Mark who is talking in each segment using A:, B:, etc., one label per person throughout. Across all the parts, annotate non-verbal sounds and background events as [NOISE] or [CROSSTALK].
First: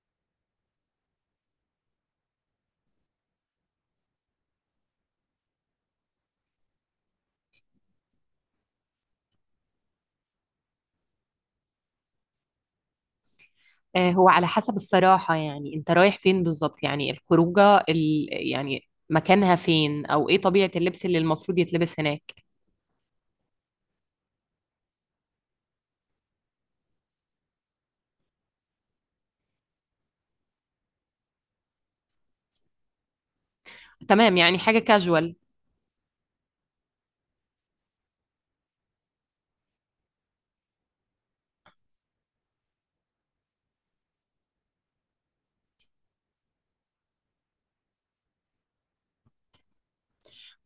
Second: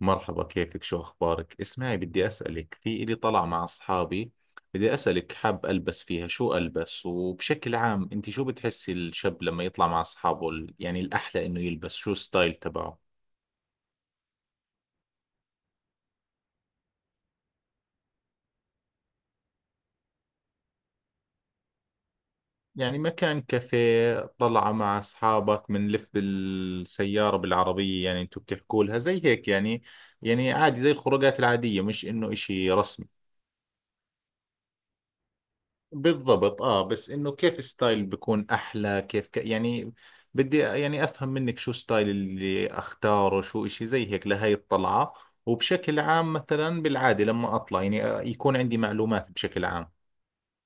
A: مرحبا، كيفك؟ شو أخبارك؟ اسمعي، بدي أسألك في إلي طلع مع أصحابي. بدي أسألك، حاب ألبس فيها، شو ألبس؟ وبشكل عام أنت شو بتحسي الشاب لما يطلع مع أصحابه يعني الأحلى إنه يلبس؟ شو ستايل تبعه؟
B: آه، هو على حسب الصراحة. يعني انت رايح فين بالظبط؟ يعني الخروجة يعني مكانها فين او ايه طبيعة اللبس اللي المفروض يتلبس هناك؟
A: يعني مكان كافيه، طلعة مع أصحابك، بنلف بالسيارة، بالعربية، يعني أنتوا بتحكوا لها زي هيك يعني. يعني عادي زي الخروجات العادية، مش إنه إشي رسمي.
B: تمام، يعني حاجة كاجوال.
A: بالضبط، اه، بس انه كيف ستايل بيكون احلى؟ يعني بدي يعني افهم منك شو ستايل اللي اختاره، شو اشي زي هيك لهي الطلعة. وبشكل عام مثلا بالعادة لما اطلع يعني آه، يكون عندي معلومات بشكل عام.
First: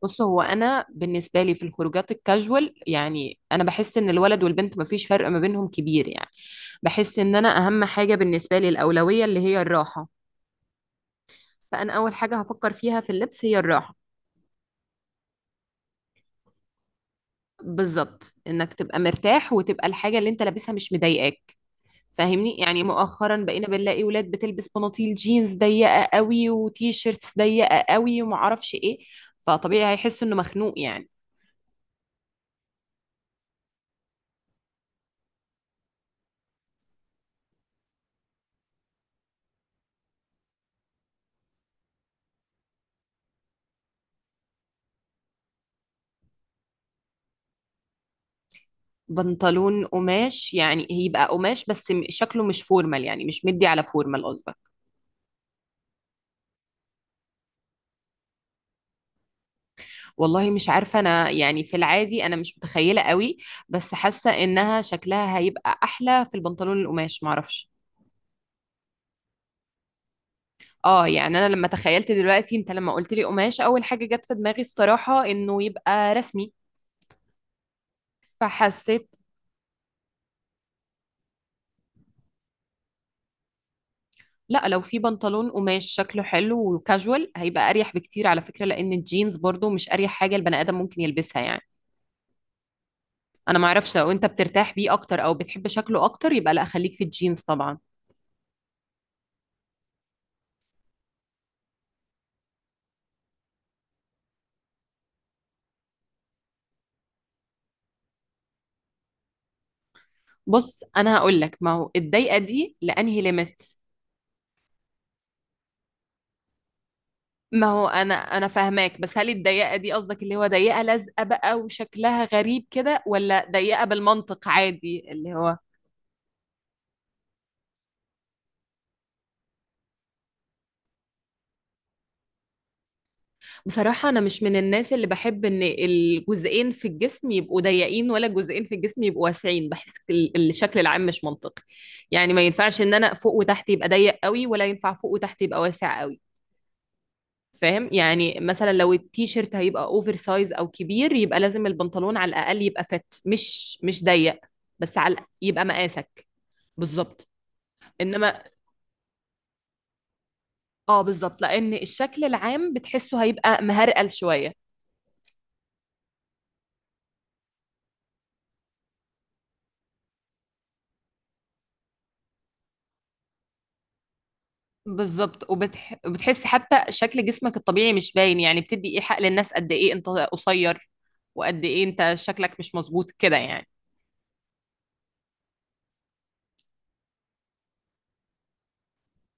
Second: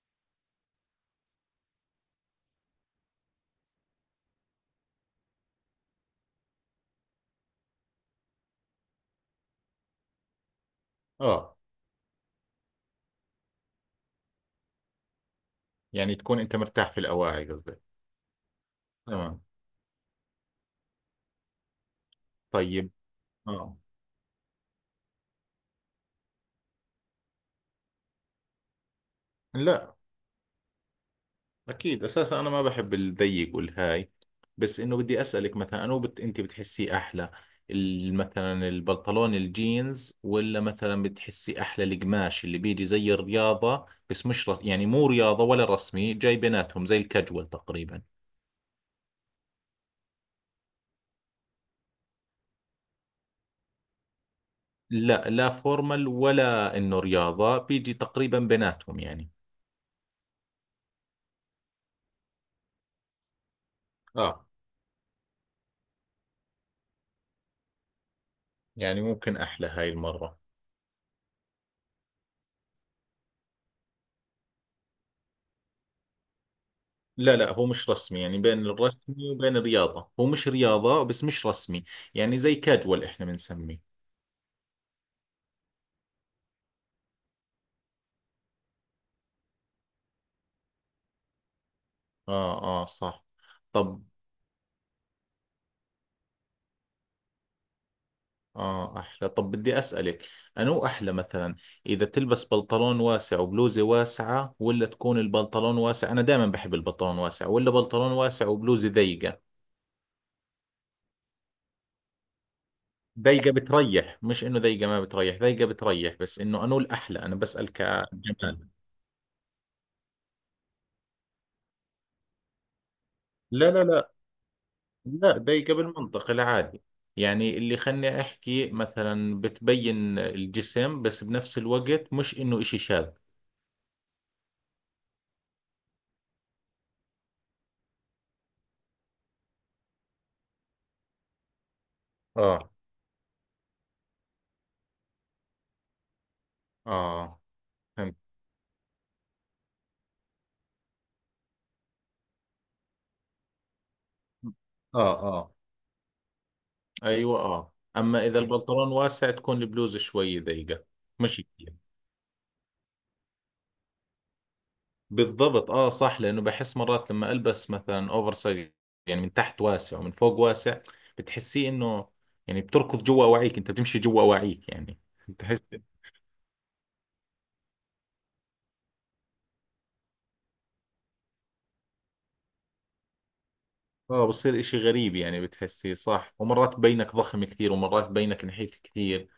B: بص، هو انا بالنسبة لي في الخروجات الكاجوال يعني انا بحس ان الولد والبنت مفيش فرق ما بينهم كبير يعني. بحس ان انا اهم حاجة بالنسبة لي الاولوية اللي هي الراحة.
A: اه.
B: فانا اول حاجة هفكر فيها في اللبس هي الراحة.
A: يعني تكون انت مرتاح في الاواعي، قصدي.
B: بالظبط، انك تبقى
A: تمام.
B: مرتاح وتبقى الحاجة اللي انت لابسها مش مضايقاك. فاهمني، يعني
A: طيب.
B: مؤخرا بقينا
A: اه.
B: بنلاقي ولاد بتلبس بناطيل جينز ضيقه قوي وتي شيرتس ضيقه قوي ومعرفش ايه. فطبيعي
A: لا،
B: هيحس انه مخنوق يعني.
A: أكيد، أساسا أنا ما بحب الضيق والهاي. بس إنه بدي أسألك مثلا، أنت بتحسيه أحلى مثلا البنطلون الجينز؟ ولا مثلا بتحسي أحلى القماش اللي بيجي زي الرياضة، بس مش رس... يعني مو رياضة ولا رسمي، جاي بيناتهم، زي الكاجوال تقريبا.
B: بنطلون قماش يعني هيبقى قماش بس شكله مش فورمال، يعني مش مدي على فورمال قصدك.
A: لا لا، فورمال ولا إنه رياضة، بيجي تقريبا بيناتهم يعني.
B: والله مش عارفه انا، يعني في العادي انا مش متخيله قوي، بس حاسه
A: آه،
B: انها شكلها هيبقى احلى في البنطلون القماش، معرفش.
A: يعني ممكن أحلى هاي المرة.
B: اه يعني انا لما تخيلت دلوقتي انت لما قلت لي قماش اول حاجه جت في دماغي الصراحه انه يبقى رسمي،
A: لا لا، هو مش رسمي، يعني بين
B: فحسيت.
A: الرسمي وبين الرياضة، هو مش رياضة بس مش رسمي. يعني زي كاجوال احنا بنسميه.
B: لا، لو في بنطلون قماش شكله حلو وكاجوال هيبقى اريح بكتير على فكرة، لان الجينز برضو مش اريح حاجة البني ادم ممكن يلبسها يعني.
A: اه اه، صح.
B: انا ما اعرفش،
A: طب،
B: لو انت بترتاح بيه اكتر او بتحب شكله اكتر يبقى لا، خليك في الجينز طبعا.
A: اه، احلى. طب بدي اسألك، انو احلى مثلا اذا تلبس بنطلون واسع وبلوزة واسعة، ولا تكون البنطلون واسع؟ انا دائما بحب البنطلون واسع. ولا بنطلون واسع وبلوزة ضيقة؟
B: بص انا هقول لك، ما هو الضيقة دي لانهي
A: ضيقة
B: ليميت.
A: بتريح، مش انه ضيقة ما بتريح، ضيقة بتريح، بس انه انو الاحلى، انا
B: ما
A: بسأل
B: هو انا
A: كجمال.
B: فاهماك، بس هل الضيقة دي قصدك اللي هو ضيقة لازقة بقى وشكلها غريب كده ولا
A: لا
B: ضيقة
A: لا لا،
B: بالمنطق عادي اللي
A: لا
B: هو.
A: ضيقة بالمنطق العادي، يعني اللي خلني أحكي مثلا بتبين الجسم، بس بنفس الوقت مش إنه إشي شاذ.
B: بصراحة أنا مش من الناس اللي بحب إن الجزئين في الجسم يبقوا ضيقين ولا الجزئين في الجسم يبقوا واسعين. بحس الشكل العام مش منطقي. يعني ما
A: اه.
B: ينفعش إن أنا فوق وتحت يبقى ضيق قوي ولا ينفع فوق وتحت يبقى واسع قوي.
A: آه،
B: فاهم،
A: فهمت.
B: يعني مثلا لو التيشيرت هيبقى أوفر سايز أو كبير يبقى لازم البنطلون على الأقل يبقى فت، مش ضيق. بس على
A: آه
B: الأقل
A: آه.
B: يبقى مقاسك. بالظبط.
A: أيوة، آه، أما إذا
B: إنما
A: البنطلون واسع تكون البلوزة شوي ضيقة،
B: آه
A: مش
B: بالظبط، لأن
A: كتير.
B: الشكل العام بتحسه هيبقى مهرقل شوية.
A: بالضبط، آه صح، لأنه بحس مرات لما ألبس مثلا أوفر سايز، يعني من تحت واسع ومن فوق واسع، بتحسيه إنه، يعني بتركض جوا أواعيك، أنت بتمشي جوا أواعيك يعني.
B: بالضبط،
A: بتحس.
B: وبتحسي حتى شكل جسمك الطبيعي مش باين يعني، بتدي ايحاء للناس قد ايه انت قصير وقد ايه انت شكلك مش مظبوط كده يعني.
A: اه، بصير اشي غريب يعني، بتحسيه صح، ومرات بينك ضخم كثير، ومرات بينك نحيف كثير.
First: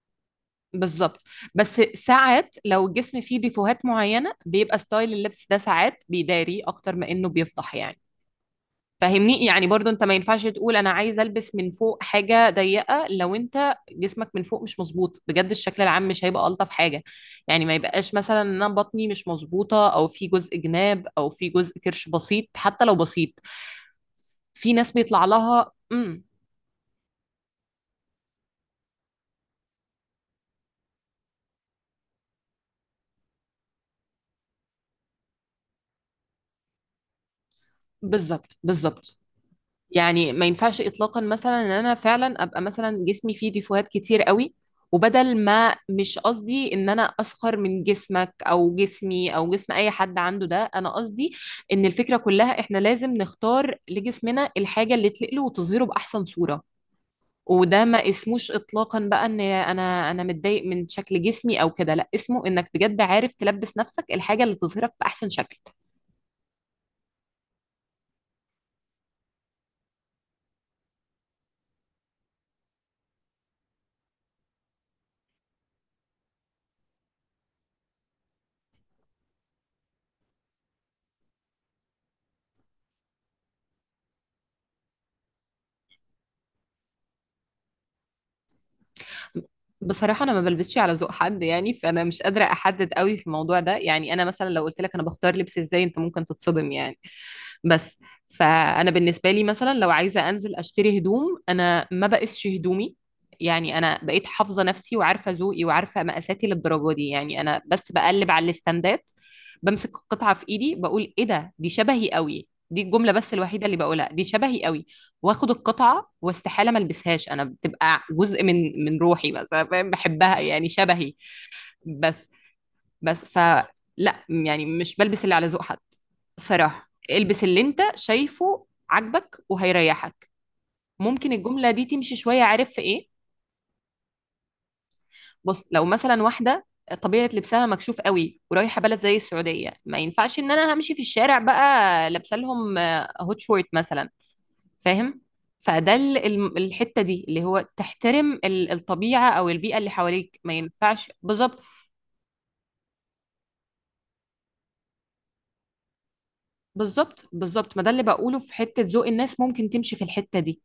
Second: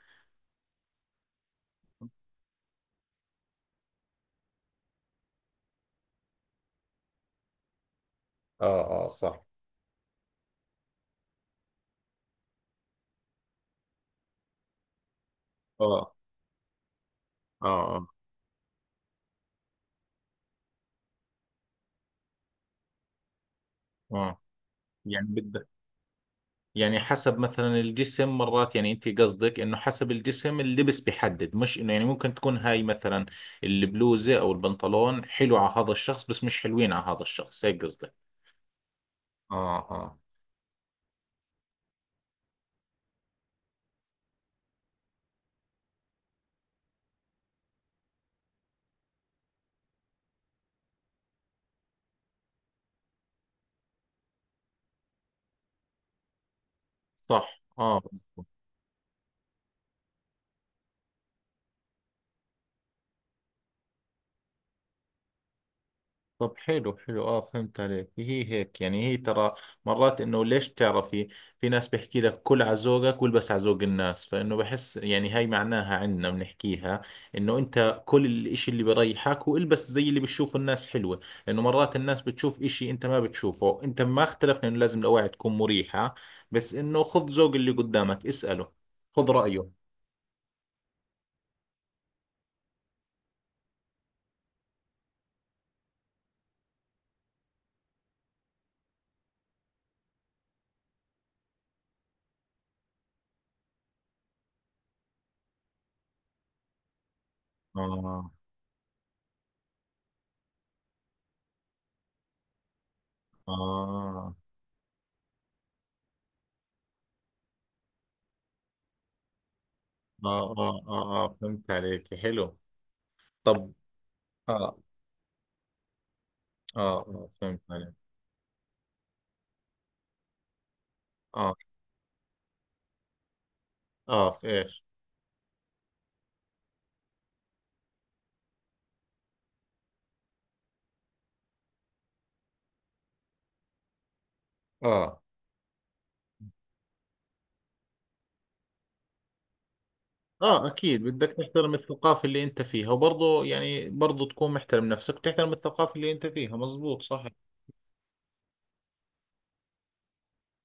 B: بالظبط. بس ساعات لو الجسم فيه ديفوهات معينة بيبقى ستايل اللبس ده ساعات بيداري اكتر ما انه بيفضح يعني.
A: اه اه
B: فاهمني،
A: صح.
B: يعني برضو انت ما ينفعش تقول انا عايز البس من فوق حاجه ضيقه لو انت جسمك من فوق مش مظبوط بجد، الشكل العام
A: اه
B: مش هيبقى الطف حاجه. يعني
A: اه
B: ما
A: اه.
B: يبقاش مثلا ان انا بطني مش مظبوطه او في جزء جناب او في جزء كرش بسيط، حتى لو بسيط.
A: اه.
B: في ناس بيطلع
A: يعني بدك،
B: لها
A: يعني حسب مثلا الجسم مرات، يعني انت قصدك انه حسب الجسم اللبس بيحدد، مش انه، يعني ممكن تكون هاي مثلا البلوزة او البنطلون حلو على هذا الشخص بس مش حلوين على هذا الشخص، هيك قصدك؟
B: بالظبط بالظبط.
A: اه اه
B: يعني ما ينفعش اطلاقا مثلا ان انا فعلا ابقى مثلا جسمي فيه ديفوهات كتير قوي. وبدل ما مش قصدي ان انا اسخر من جسمك او جسمي او جسم اي حد عنده، ده انا قصدي ان الفكرة كلها احنا لازم نختار لجسمنا الحاجة اللي تليق له وتظهره باحسن صورة.
A: صح.
B: وده
A: اه.
B: ما اسموش اطلاقا بقى ان انا متضايق من شكل جسمي او كده، لا، اسمه انك بجد عارف تلبس نفسك الحاجة اللي تظهرك باحسن شكل.
A: طب حلو حلو، اه، فهمت عليك. هي هيك يعني، هي ترى مرات انه ليش بتعرفي، في ناس بيحكي لك كل على ذوقك والبس على ذوق الناس، فانه بحس يعني، هاي معناها عنا بنحكيها، انه انت كل الاشي اللي بريحك والبس زي اللي بتشوفه الناس حلوة. لانه مرات الناس بتشوف اشي انت ما بتشوفه. انت ما اختلفنا انه لازم الاواعي تكون مريحة، بس انه خذ ذوق اللي قدامك، اسأله، خذ رأيه.
B: بصراحة أنا ما بلبسش على ذوق حد يعني، فأنا مش قادرة أحدد قوي في الموضوع ده. يعني أنا مثلا لو قلت لك أنا بختار لبس إزاي أنت ممكن تتصدم يعني. بس فانا بالنسبه لي مثلا لو عايزه انزل اشتري هدوم انا ما بقيسش هدومي. يعني انا بقيت حافظه نفسي وعارفه ذوقي وعارفه مقاساتي للدرجه دي يعني. انا بس
A: اه
B: بقلب على الاستندات، بمسك القطعه في ايدي بقول ايه ده، دي شبهي قوي، دي الجمله بس الوحيده اللي بقولها، دي
A: اه
B: شبهي قوي. واخد القطعه واستحاله ما البسهاش، انا بتبقى جزء من روحي بس أنا فاهم بحبها
A: اه.
B: يعني
A: اه
B: شبهي.
A: اه، آه. فهمت عليك،
B: بس
A: حلو.
B: بس
A: طب.
B: فلا. يعني
A: آه.
B: مش بلبس اللي على ذوق حد. صراحة
A: اه اه
B: البس
A: فهمت
B: اللي انت
A: عليك.
B: شايفه عاجبك وهيريحك. ممكن
A: اه
B: الجملة دي تمشي شوية، عارف في ايه؟
A: اه، في ايش؟
B: بص، لو مثلا واحدة طبيعة لبسها مكشوف قوي ورايحة بلد زي السعودية ما ينفعش ان انا همشي في الشارع بقى لابسه لهم هوت شورت مثلا. فاهم؟
A: اه
B: فده الحتة دي اللي هو تحترم الطبيعة او البيئة اللي حواليك، ما
A: اه اكيد،
B: ينفعش.
A: بدك
B: بالظبط
A: تحترم الثقافة اللي انت فيها، وبرضه يعني برضه تكون محترم نفسك وتحترم الثقافة اللي انت فيها، مزبوط، صح.
B: بالظبط. بالظبط ما ده اللي بقوله في حتة ذوق الناس ممكن تمشي في الحتة دي.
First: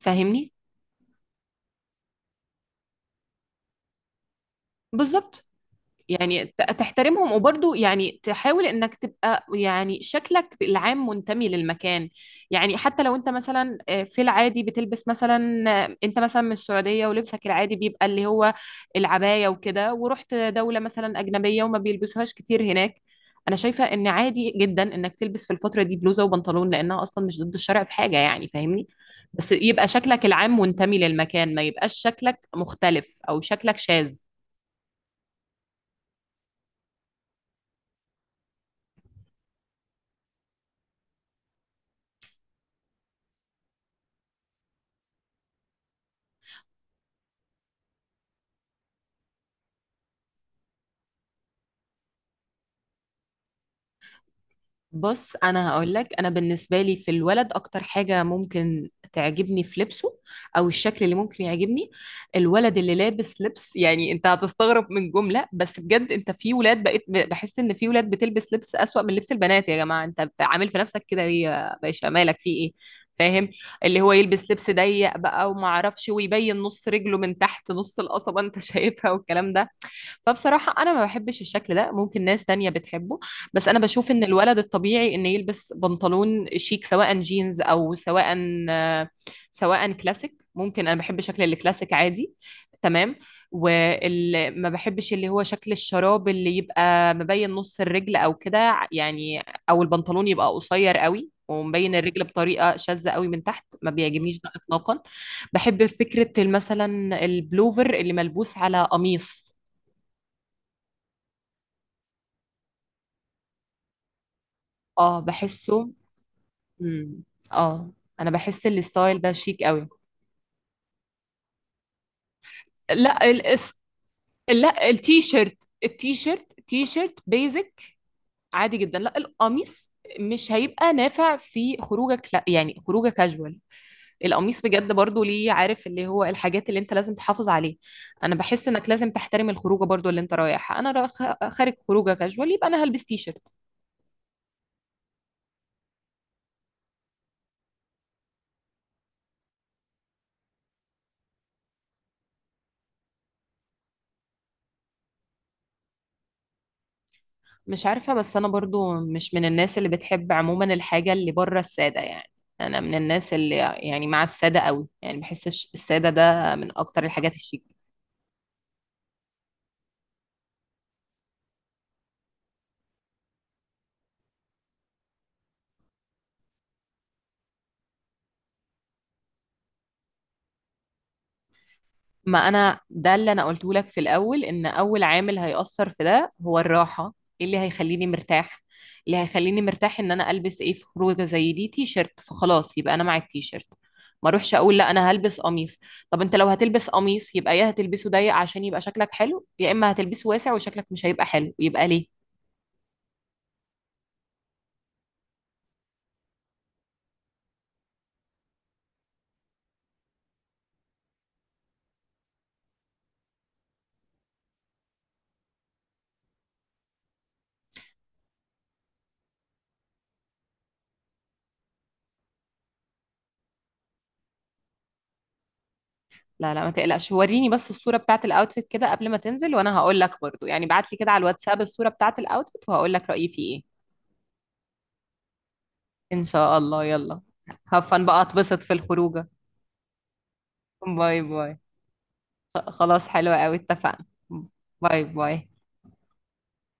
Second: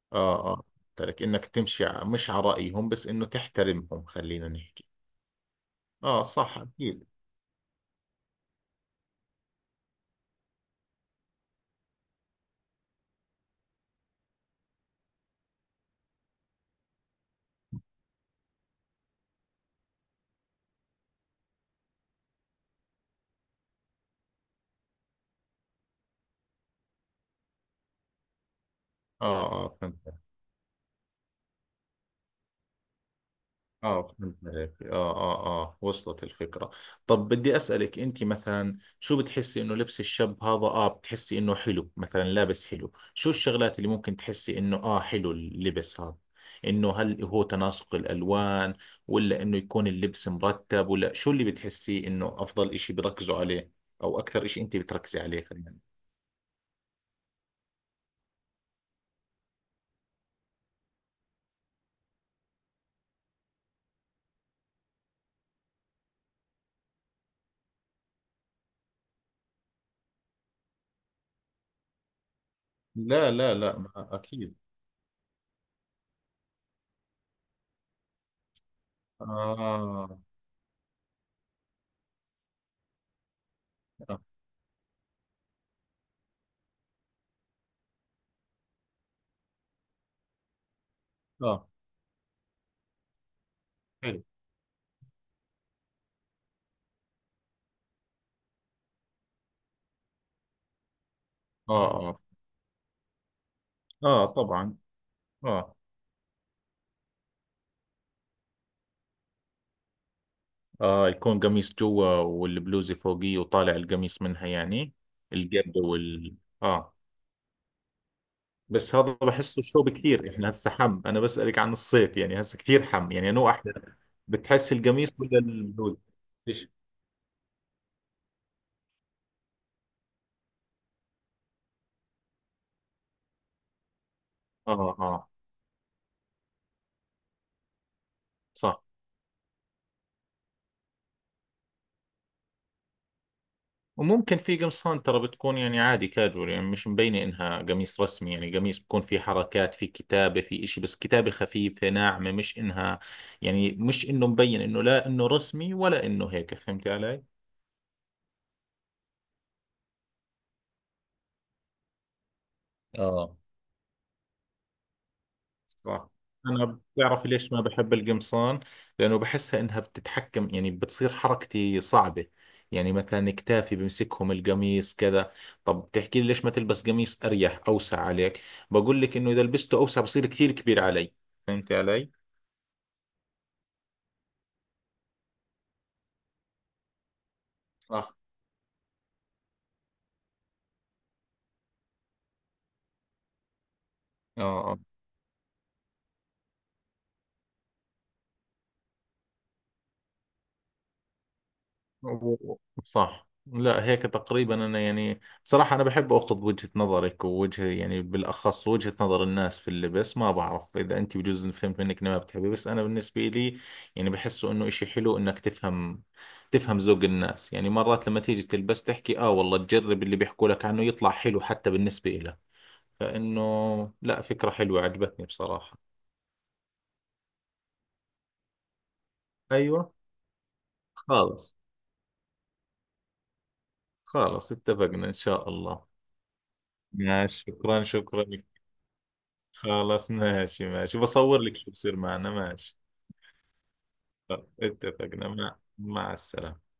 B: فاهمني.
A: اه اه. ترك انك تمشي مش على رأيهم، بس انه تحترمهم، خلينا نحكي.
B: بالظبط،
A: اه
B: يعني
A: صح، اكيد.
B: تحترمهم وبرضه يعني تحاول انك تبقى يعني شكلك العام منتمي للمكان. يعني حتى لو انت مثلا في العادي بتلبس مثلا انت مثلا من السعودية ولبسك العادي بيبقى اللي هو العباية وكده، ورحت دولة مثلا أجنبية وما بيلبسوهاش كتير هناك، انا شايفة ان عادي جدا انك تلبس في الفترة دي بلوزة وبنطلون لانها اصلا مش ضد الشرع في حاجة يعني. فاهمني؟
A: اه
B: بس
A: اه
B: يبقى
A: فهمت.
B: شكلك العام منتمي للمكان، ما يبقاش شكلك مختلف او شكلك
A: اه
B: شاذ.
A: فهمت عليك، اه اه اه، وصلت الفكرة. طب بدي أسألك، انت مثلا شو بتحسي انه لبس الشاب هذا، اه، بتحسي انه حلو؟ مثلا لابس حلو، شو الشغلات اللي ممكن تحسي انه اه حلو اللبس هذا؟ انه هل هو تناسق الألوان، ولا انه يكون اللبس مرتب، ولا شو اللي بتحسي انه افضل اشي بركزوا عليه، او اكثر اشي انت بتركزي
B: بص
A: عليه،
B: انا
A: خلينا.
B: هقول لك، انا بالنسبه لي في الولد اكتر حاجه ممكن تعجبني في لبسه او الشكل اللي ممكن يعجبني، الولد اللي لابس لبس يعني انت هتستغرب من جمله بس بجد انت في ولاد بقيت بحس ان في ولاد بتلبس لبس اسوأ من لبس البنات. يا جماعه، انت عامل في نفسك كده ليه يا باشا، مالك في ايه؟
A: لا
B: فاهم؟
A: لا لا،
B: اللي هو يلبس
A: اكيد.
B: لبس ضيق بقى وما اعرفش ويبين نص رجله من تحت نص القصبه انت [LAUGHS] شايفها والكلام ده.
A: اه
B: فبصراحة أنا ما بحبش الشكل ده، ممكن ناس تانية بتحبه. بس أنا بشوف
A: اه،
B: إن الولد الطبيعي إن يلبس بنطلون شيك سواء جينز أو سواء كلاسيك. ممكن أنا بحب شكل
A: آه.
B: الكلاسيك عادي. تمام.
A: حلو.
B: وما بحبش اللي هو شكل الشراب اللي يبقى مبين نص الرجل أو كده يعني، أو البنطلون يبقى قصير قوي
A: اه
B: ومبين
A: اه
B: الرجل بطريقة شاذة قوي من تحت، ما
A: اه،
B: بيعجبنيش ده
A: طبعا.
B: إطلاقا.
A: اه.
B: بحب فكرة مثلا البلوفر اللي ملبوس على قميص.
A: آه، يكون قميص جوا والبلوزة فوقيه، وطالع القميص منها يعني،
B: اه،
A: الجبة
B: بحسه.
A: وال، آه.
B: امم اه، انا بحس
A: بس هذا
B: الستايل ده
A: بحسه
B: شيك
A: شوب
B: قوي.
A: كثير، احنا هسه حم، انا بسألك عن الصيف، يعني هسه كثير حم،
B: لا
A: يعني انو
B: الاس...
A: احلى، بتحس
B: لا،
A: القميص
B: التي
A: ولا
B: شيرت.
A: البلوزة؟
B: التي شيرت
A: ليش؟
B: تي شيرت بيزك. عادي جدا، لا القميص مش هيبقى نافع في خروجك، لا يعني خروجك كاجوال. القميص
A: اه
B: بجد برضو،
A: اه
B: ليه؟ عارف اللي هو الحاجات اللي انت لازم تحافظ عليه. انا بحس
A: صح.
B: انك لازم تحترم الخروجه برضو اللي انت رايحها، انا رايح خارج خروجه كاجوال يبقى انا هلبس تي شيرت.
A: وممكن في قمصان ترى بتكون يعني عادي كاجوال، يعني مش مبينة انها قميص رسمي، يعني قميص بكون في حركات، في كتابة، في اشي، بس كتابة خفيفة ناعمة، مش انها، يعني مش انه مبين انه لا انه رسمي ولا انه هيك، فهمتي علي؟
B: مش عارفة، بس أنا برضو مش من الناس اللي بتحب عموما الحاجة اللي بره السادة يعني. أنا من الناس
A: اه
B: اللي يعني مع السادة قوي، يعني بحس السادة
A: صح.
B: ده من
A: أنا
B: أكتر
A: بتعرف
B: الحاجات
A: ليش ما
B: الشيك.
A: بحب القمصان؟ لأنه بحسها إنها بتتحكم، يعني بتصير حركتي صعبة، يعني مثلا كتافي بمسكهم القميص كذا. طب بتحكي لي ليش ما تلبس قميص أريح أوسع عليك؟ بقول لك إنه إذا لبسته أوسع بصير كثير كبير علي، فهمتي علي؟
B: ما انا ده اللي انا قلته لك في الاول، ان اول عامل هيأثر في ده هو الراحه. إيه اللي هيخليني
A: صح.
B: مرتاح؟ اللي هيخليني مرتاح ان انا البس ايه في خروجه زي دي تي شيرت، فخلاص يبقى انا مع التي شيرت. ما اروحش اقول
A: اه.
B: لا انا هلبس قميص. طب انت لو هتلبس قميص يبقى يا هتلبسه ضيق عشان يبقى شكلك حلو يا اما هتلبسه واسع وشكلك مش هيبقى حلو، يبقى ليه؟
A: و- صح، لا هيك تقريبا انا، يعني صراحة انا بحب اخذ وجهة نظرك ووجه يعني بالاخص وجهة نظر الناس في اللبس. ما بعرف اذا انت بجوز فهمت منك إني ما بتحبي، بس انا بالنسبة لي يعني بحسه انه اشي حلو انك تفهم، تفهم ذوق الناس، يعني مرات لما تيجي تلبس تحكي اه والله تجرب اللي بيحكوا لك عنه، يطلع حلو حتى بالنسبة لك، فانه لا، فكرة حلوة عجبتني بصراحة.
B: لا لا ما تقلقش، وريني بس الصوره بتاعت الاوتفيت كده قبل ما تنزل وانا
A: ايوه.
B: هقول لك برضو، يعني بعت لي كده على
A: خالص.
B: الواتساب الصوره بتاعت الاوتفيت وهقول لك رايي فيه ايه.
A: خالص، اتفقنا، ان شاء الله.
B: إن شاء الله، يلا.
A: ماشي، شكرا
B: هفن بقى
A: شكرا.
B: أتبسط في الخروجة.
A: خلاص، ماشي ماشي،
B: باي
A: بصور
B: باي.
A: لك شو بصير معنا، ماشي.
B: خلاص حلوة أوي، اتفقنا.
A: خلاص،
B: باي
A: اتفقنا،
B: باي.
A: مع السلامة.